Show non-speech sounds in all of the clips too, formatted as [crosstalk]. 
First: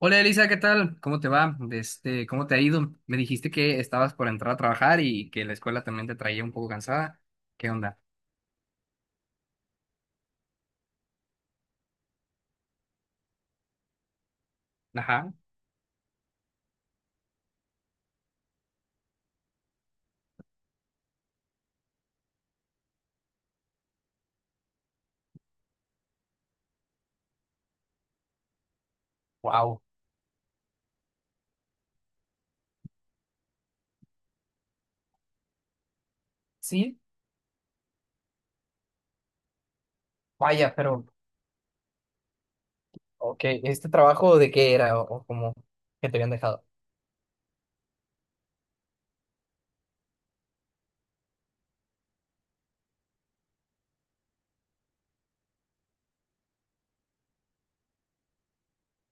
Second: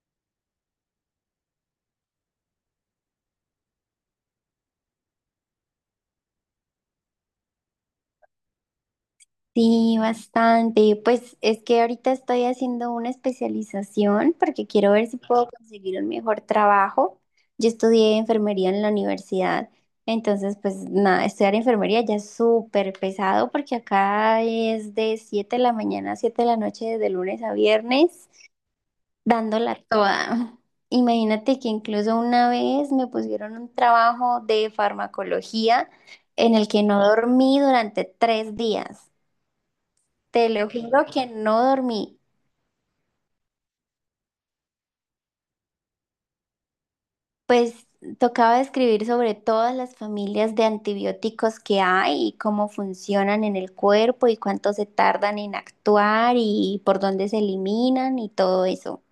Hola Elisa, ¿qué tal? ¿Cómo te va? Este, ¿cómo te ha ido? Me dijiste que estabas por entrar a trabajar y que la escuela también te traía un poco cansada. ¿Qué onda? Sí, bastante. Pues es que ahorita estoy haciendo una especialización porque quiero ver si Ajá. puedo conseguir un mejor trabajo. Yo estudié enfermería en la universidad, entonces pues nada, estudiar enfermería ya es súper pesado porque acá es de 7 de la mañana a 7 de la noche, de lunes a viernes, Wow. dándola toda. [laughs] Imagínate que incluso una vez me pusieron un trabajo de farmacología en el que Sí, no dormí durante 3 días. Te lo vaya, juro pero, que no dormí. ok, ¿este trabajo de qué era o cómo que te habían dejado? Pues tocaba escribir sobre todas las familias de antibióticos que hay y cómo funcionan en el cuerpo y cuánto se tardan en actuar y por dónde se eliminan y todo eso.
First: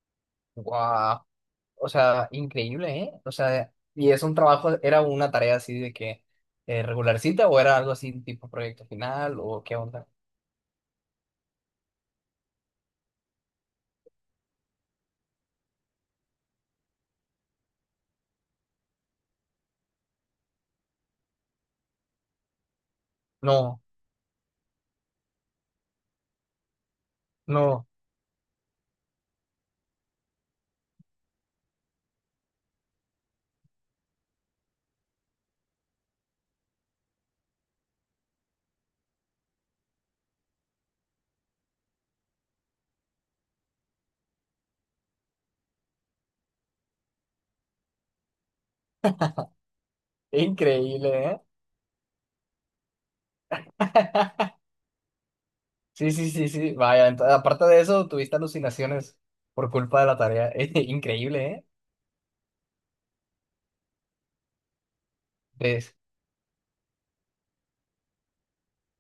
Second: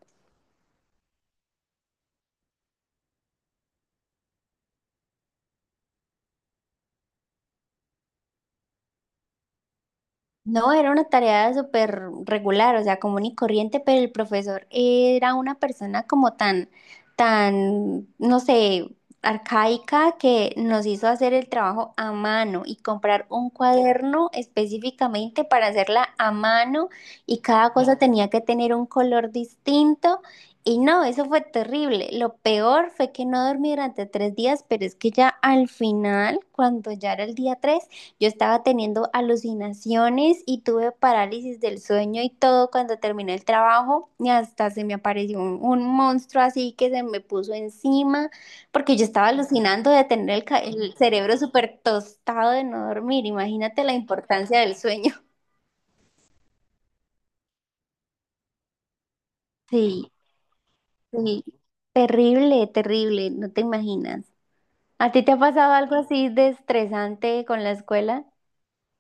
Wow. O sea, increíble, ¿eh? O sea, ¿y es un trabajo, era una tarea así de que regularcita o era algo así tipo proyecto final o qué onda? No, era una tarea súper regular, o sea, común y corriente, pero el profesor era una persona como tan, no sé, arcaica que nos hizo hacer el trabajo a mano y comprar un No, cuaderno específicamente para hacerla a mano y cada no, cosa tenía que tener un color distinto. Y no, eso fue terrible. Lo peor fue que no dormí durante tres días, pero es que ya al final, cuando ya era el día 3, yo estaba teniendo alucinaciones y tuve parálisis del sueño y todo cuando terminé el trabajo y hasta se me apareció un monstruo así que se me puso encima porque yo estaba alucinando de tener el increíble, cerebro ¿eh? súper tostado de no dormir. Imagínate la importancia del sueño. [laughs] Sí, sí, sí, sí. Vaya, aparte de eso, tuviste alucinaciones por culpa de Sí, la tarea. [laughs] sí. Increíble, ¿eh? Terrible, terrible, no te imaginas. ¿A ti te ha pasado algo así de estresante con la escuela?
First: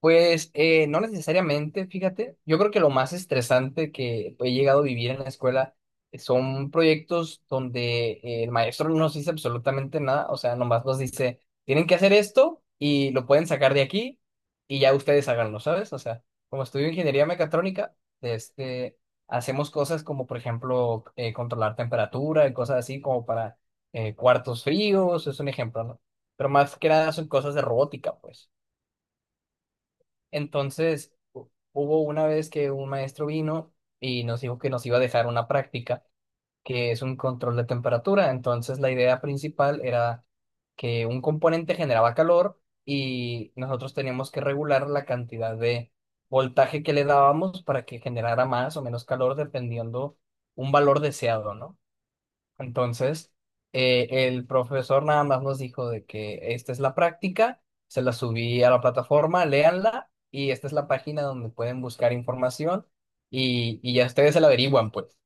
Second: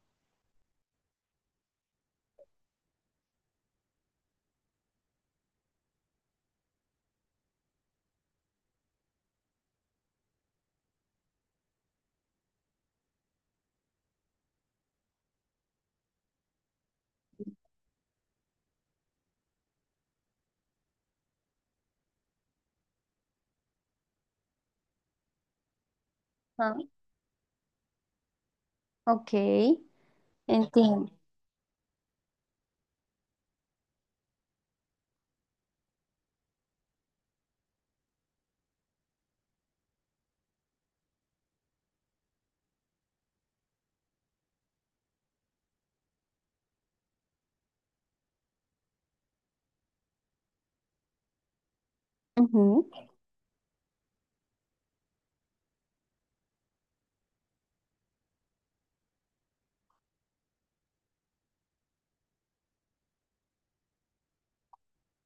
Pues no necesariamente, fíjate. Yo creo que lo más estresante que he llegado a vivir en la escuela son proyectos donde el maestro no nos dice absolutamente nada, o sea, nomás nos dice, tienen que hacer esto y lo pueden sacar de aquí y ya ustedes háganlo, ¿sabes? O sea, como estudio ingeniería mecatrónica, este, hacemos cosas como, por ejemplo, controlar temperatura y cosas así como para cuartos fríos, es un ejemplo, ¿no? Pero Ah, más que nada son cosas de robótica, pues. ok, entiendo. Entonces, hubo una vez que un maestro vino y nos dijo que nos iba a dejar una práctica, que es un control de temperatura. Entonces, la idea principal era que un componente generaba calor y nosotros teníamos que regular la cantidad de voltaje que le dábamos para que generara más o menos calor dependiendo un valor deseado, ¿no? Ujú. Entonces, el profesor nada más nos dijo de que esta es la práctica, se la subí a la plataforma, léanla y esta es la página donde pueden buscar información y ya ustedes se la averiguan, pues.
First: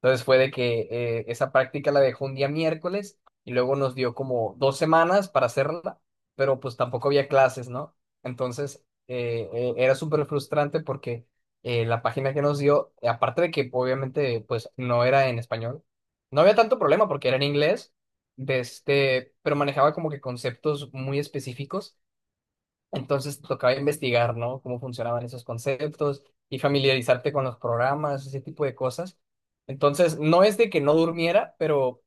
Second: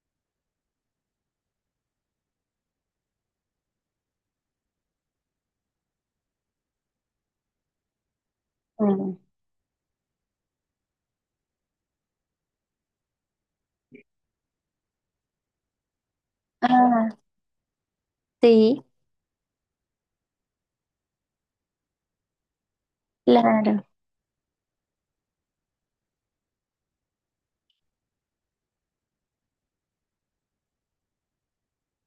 Entonces fue de que esa práctica la dejó un día miércoles y luego nos dio como dos semanas para hacerla, pero pues tampoco había clases, ¿no? Entonces, Mm. Era súper frustrante porque la página que nos dio, aparte de que obviamente pues no era en español, no había tanto Ah, problema porque era en inglés, de sí. este, pero manejaba como que conceptos muy específicos, entonces tocaba Claro, investigar, ¿no? Cómo funcionaban esos conceptos y familiarizarte con los programas, ese tipo de cosas. Entonces, no es de que no durmiera, pero,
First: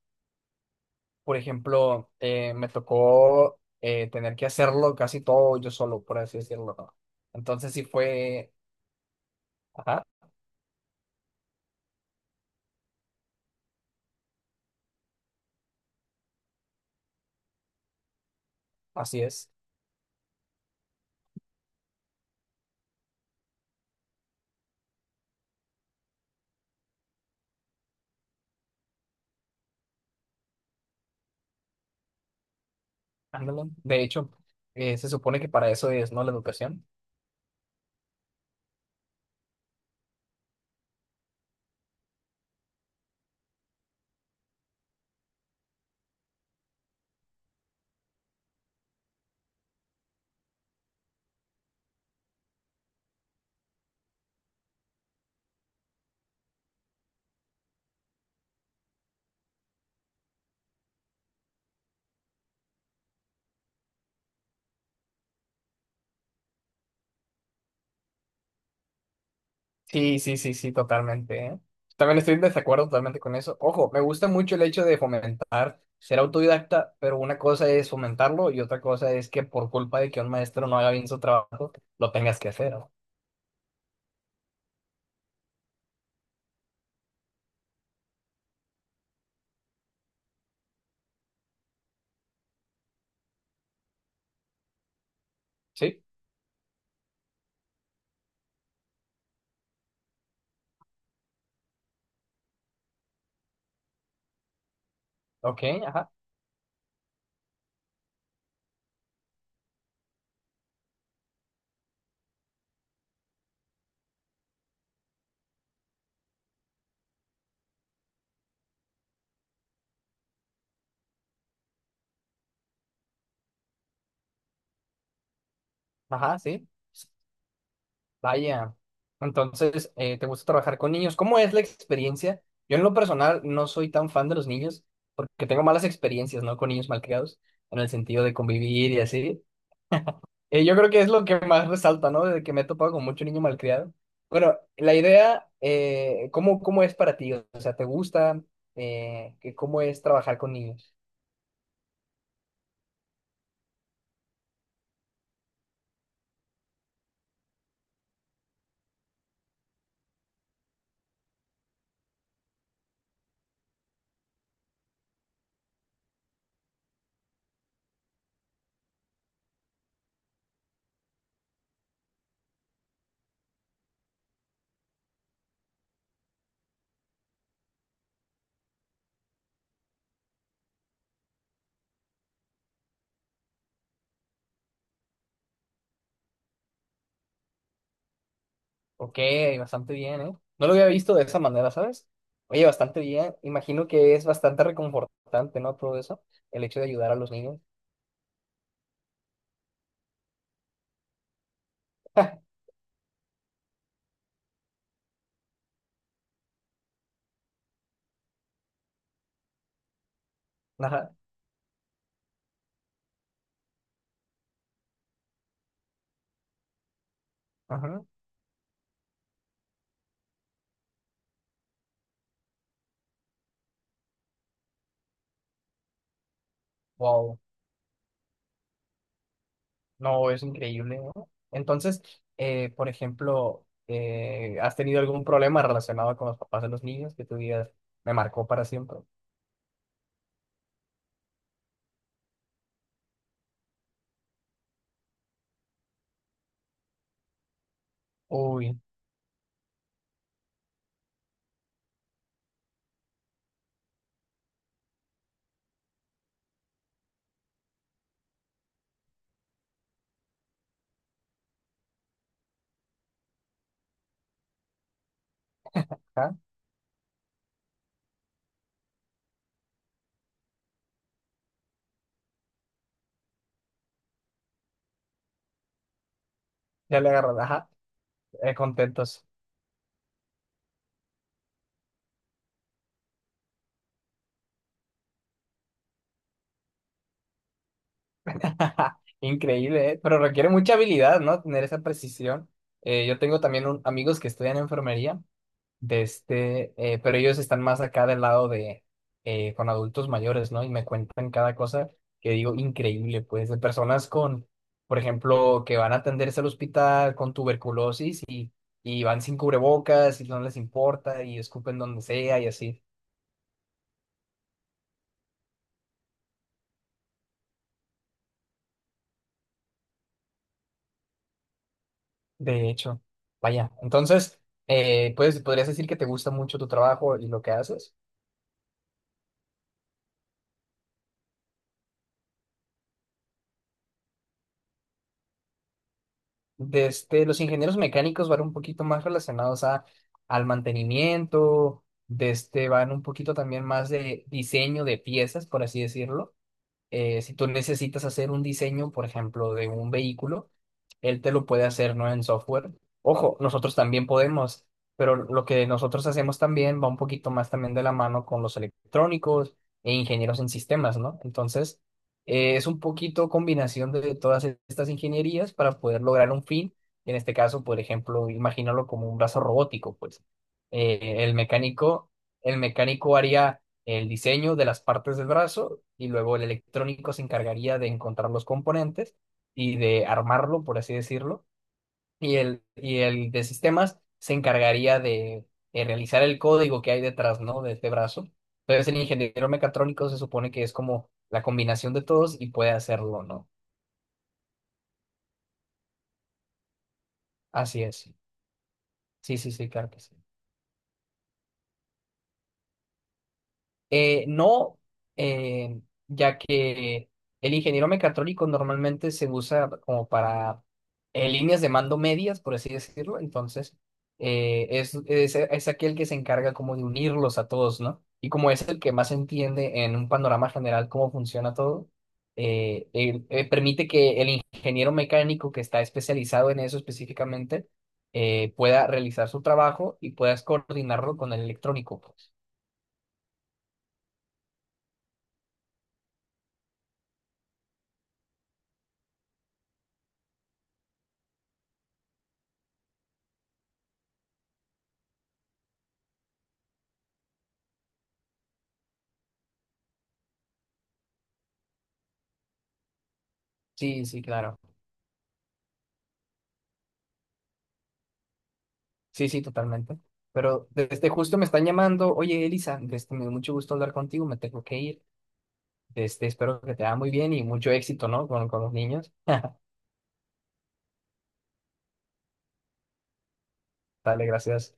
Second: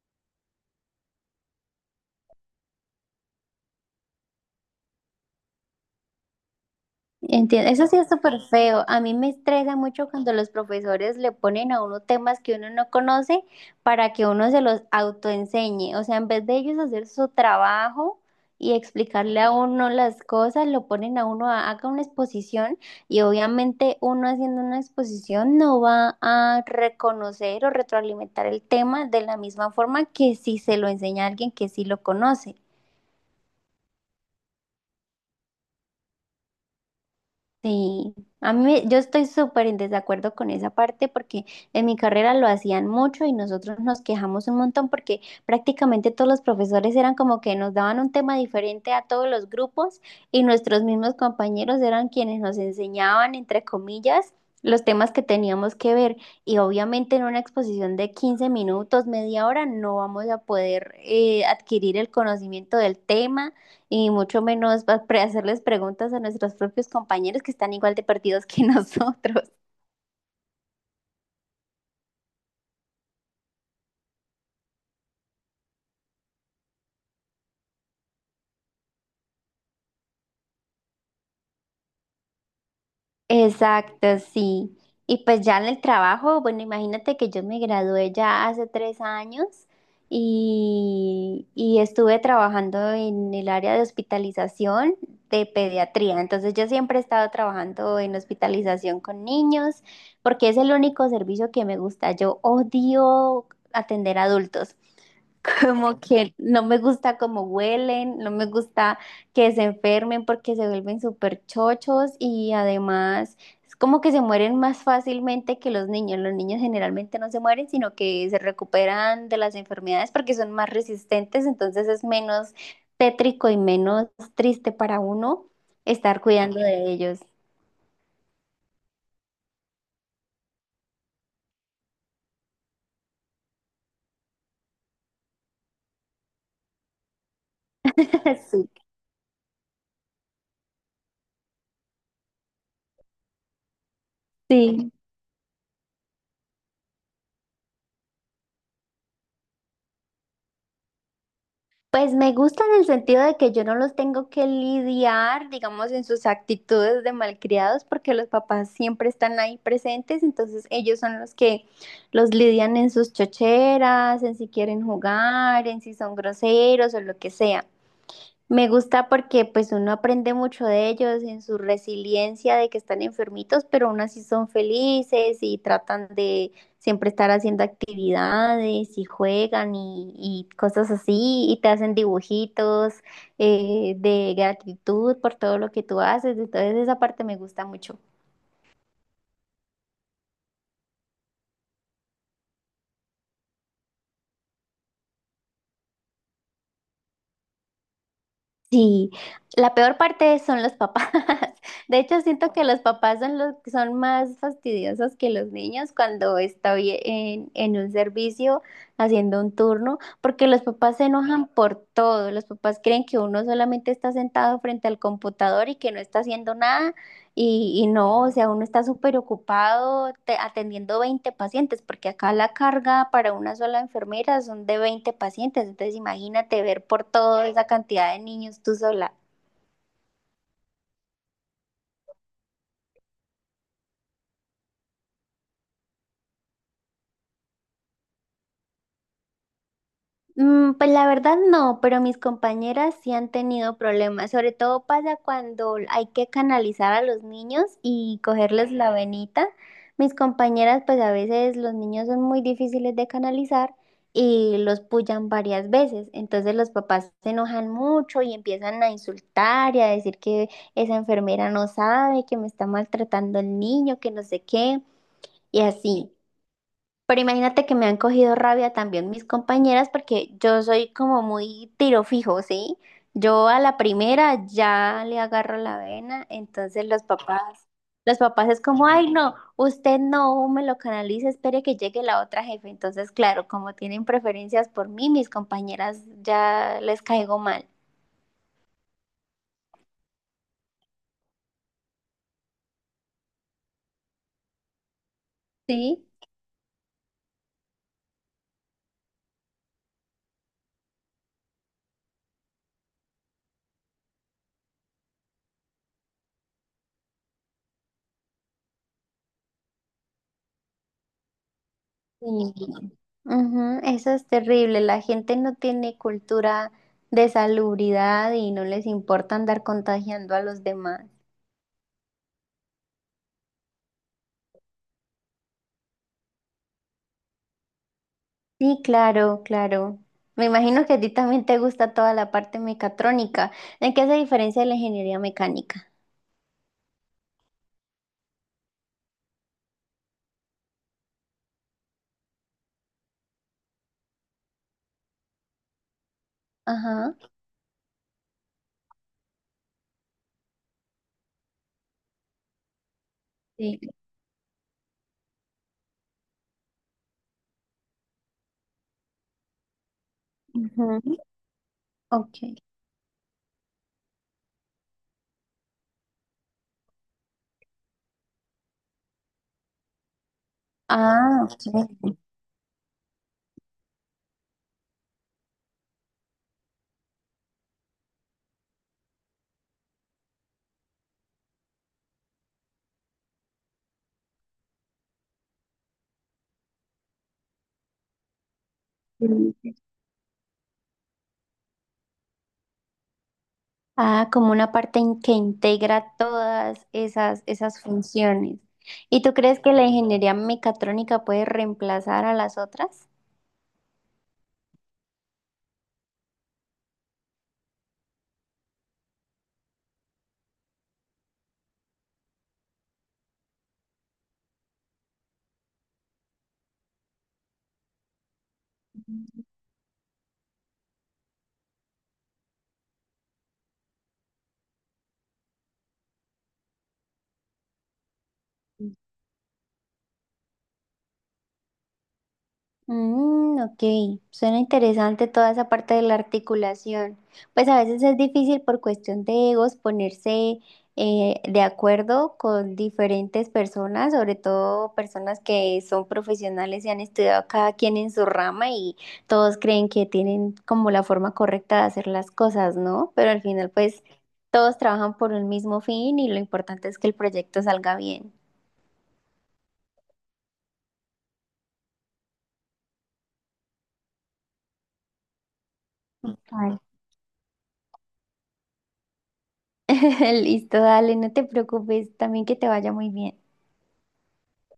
por ejemplo, me tocó tener que hacerlo casi todo yo solo, por así decirlo, ¿no? entiendo. Entonces sí Eso sí es súper fue, feo. A mí me estresa ajá, mucho cuando los profesores le ponen a uno temas que uno no conoce para que uno se los autoenseñe. O sea, en vez de ellos hacer su trabajo y así explicarle es, a uno las cosas, lo ponen a uno a haga una exposición y obviamente uno haciendo una exposición no va a reconocer o retroalimentar el tema de la misma forma que si se lo enseña a alguien que sí lo conoce. ándale. De hecho, se supone que para eso es, ¿no? La educación. Sí, a yo estoy súper en desacuerdo con esa parte porque en mi carrera lo hacían mucho y nosotros nos quejamos un montón porque prácticamente todos los profesores eran como que nos daban un tema diferente a todos los grupos y nuestros mismos compañeros eran quienes nos enseñaban, entre comillas, los temas que teníamos que ver y obviamente en una exposición de 15 minutos, media hora, no vamos a poder adquirir el conocimiento del tema y mucho menos hacerles preguntas a nuestros propios compañeros que están igual de perdidos que [laughs] nosotros. Sí, sí, sí, sí, totalmente, ¿eh? También estoy en desacuerdo totalmente con eso. Ojo, me gusta mucho el hecho de fomentar, ser autodidacta, pero una cosa es fomentarlo y otra cosa es que por culpa de que un maestro no haga bien su trabajo, lo tengas que hacer, ¿no? Exacto, sí. Y pues ya en el trabajo, bueno, imagínate que yo me gradué ya hace 3 años y estuve trabajando en el área de hospitalización de ¿Sí? pediatría. Entonces yo siempre he estado trabajando en hospitalización con niños porque es el único servicio que me gusta. Yo odio atender adultos. Ok, Como ajá, que no me gusta cómo huelen, no me gusta que se enfermen porque se vuelven súper chochos y además es como que se mueren más fácilmente que los niños. Los niños generalmente no se mueren, sino que se recuperan de las enfermedades porque son más resistentes, entonces es menos tétrico y menos triste para uno estar ajá, cuidando sí. de ellos. Vaya. Entonces, ¿te gusta trabajar con niños? ¿Cómo es la experiencia? Yo en lo personal no soy tan fan de los niños porque tengo malas experiencias, ¿no? Con niños malcriados, en el sentido de [laughs] Sí, convivir y así. Yo creo que es lo que más resalta, ¿no? De que me he topado con mucho niño malcriado. Bueno, sí. la idea, ¿cómo, cómo es para ti? O sea, ¿te gusta? Que ¿Cómo es trabajar con niños? Pues me gusta en el sentido de que yo no los tengo que lidiar, digamos, en sus actitudes de malcriados, porque los papás siempre están ahí presentes, entonces ellos son los que los lidian en sus chocheras, en si quieren jugar, en si son groseros o lo que sea. Me gusta porque pues uno aprende mucho de ellos en su resiliencia de que están enfermitos, pero aún así son felices y tratan de siempre estar haciendo actividades y juegan y cosas así y te hacen dibujitos de gratitud por todo lo que tú haces. Entonces esa parte me gusta mucho. Ok, bastante bien, ¿eh? No lo había visto de esa manera, ¿sabes? Oye, bastante bien. Imagino que es bastante reconfortante, ¿no? Todo eso, el hecho de ayudar a los niños. Sí, la peor parte son los papás. [laughs] De hecho, siento [laughs] que los papás son los que son más fastidiosos que los niños cuando estoy en un servicio haciendo un turno, porque los papás se Ajá, enojan por todo. Los papás creen que uno solamente está sentado frente al computador y que no está haciendo nada y ajá. no, o sea, uno está súper atendiendo 20 pacientes, porque acá la carga para una sola enfermera son de 20 pacientes, entonces imagínate ver por Wow. toda esa cantidad de niños tú sola. No, es increíble, ¿no? Entonces, por ejemplo, ¿has tenido algún problema relacionado con los papás de los niños que tú digas, me marcó para siempre? Mm, pues la verdad no, pero mis compañeras sí han tenido problemas. Sobre todo pasa cuando hay que canalizar a los niños y cogerles Uy, la venita. Mis compañeras, pues a veces los niños son muy difíciles de canalizar y los pullan varias veces. Entonces los papás se enojan mucho y empiezan a insultar y a decir que esa enfermera no sabe, que me está maltratando el niño, que no sé qué, y así. ajá, Pero imagínate que me han cogido rabia también mis compañeras porque yo soy como muy tiro fijo, ¿sí? Yo a la primera ya le agarro la vena, entonces ya le agarró, ajá, los papás es como, ay, contentos. no, usted no me lo canalice, espere que llegue la otra jefe. Entonces, claro, como tienen preferencias por mí, mis compañeras ya les caigo mal, [laughs] Increíble, ¿eh? Pero requiere mucha habilidad, ¿no? Tener esa precisión. Yo tengo también amigos que estudian enfermería de ¿sí? este, pero ellos están más acá del lado de, con adultos mayores, ¿no? Y me cuentan cada cosa que digo increíble, pues, de personas con, por ejemplo, que van a atenderse al hospital con tuberculosis y van sin cubrebocas y no les importa y escupen donde Sí. sea y así. Ujú, eso es terrible. La gente no tiene cultura de salubridad y no les importa andar contagiando a los demás. De hecho, vaya. Entonces, pues, podrías decir que te gusta mucho tu trabajo y lo que haces. Sí, claro, claro. Me imagino que a ti también te gusta toda la parte mecatrónica. ¿En qué se diferencia de la ingeniería mecánica? De este, los ingenieros mecánicos van un poquito más relacionados a, al mantenimiento, de este, van un poquito también más de diseño de piezas, por así decirlo. Ajá. Si tú necesitas hacer un diseño, por ejemplo, de un vehículo, él te lo puede hacer, ¿no? En software. Ojo, nosotros Sí. también podemos, pero lo que nosotros hacemos también va un poquito más también de la mano con los electrónicos e ingenieros en sistemas, Ujú, ¿no? Entonces, ok. es un poquito combinación de todas estas ingenierías para poder lograr un fin. En este caso, por ejemplo, imagínalo como un brazo robótico, pues. Eh, el Ah, mecánico, el mecánico haría el diseño de las partes del brazo y luego el electrónico se encargaría de encontrar los componentes y de armarlo, por así decirlo, y el de sistemas se encargaría de, realizar el código que hay detrás, ¿no? De este brazo. Entonces el ingeniero ok. mecatrónico se supone que es como la combinación de todos y puede hacerlo, ¿no? Ah, como una parte en que integra todas esas, esas Así es. funciones. ¿Y tú Sí, sí, crees sí, que la claro que sí. ingeniería mecatrónica puede reemplazar a las otras? No, eh, ya que el ingeniero mecatrónico normalmente se usa como para líneas de mando medias, por así decirlo. Entonces, es aquel que se encarga como de unirlos a todos, ¿no? Y como es el que más entiende en un panorama general cómo funciona todo, permite que el ingeniero mecánico que está especializado en eso específicamente pueda realizar su trabajo y puedas coordinarlo con el electrónico, pues. Mm, ok, suena interesante toda esa parte de la articulación. Pues a veces es difícil por cuestión de egos ponerse de acuerdo con diferentes personas, sobre todo personas que son profesionales y han estudiado cada quien en su rama y todos creen que tienen como la forma correcta de hacer las cosas, ¿no? Pero al final pues Sí, sí, claro. todos trabajan por un mismo fin y lo importante es que el proyecto salga bien. Sí, sí, totalmente. Pero desde justo me están llamando, oye Elisa, desde, me dio mucho gusto hablar contigo, me tengo que ir. Este, espero que Ay, te vaya muy bien y mucho éxito, ¿no? Con los niños. [laughs] [laughs] listo, dale, no te preocupes, también que te vaya muy bien. Dale, gracias.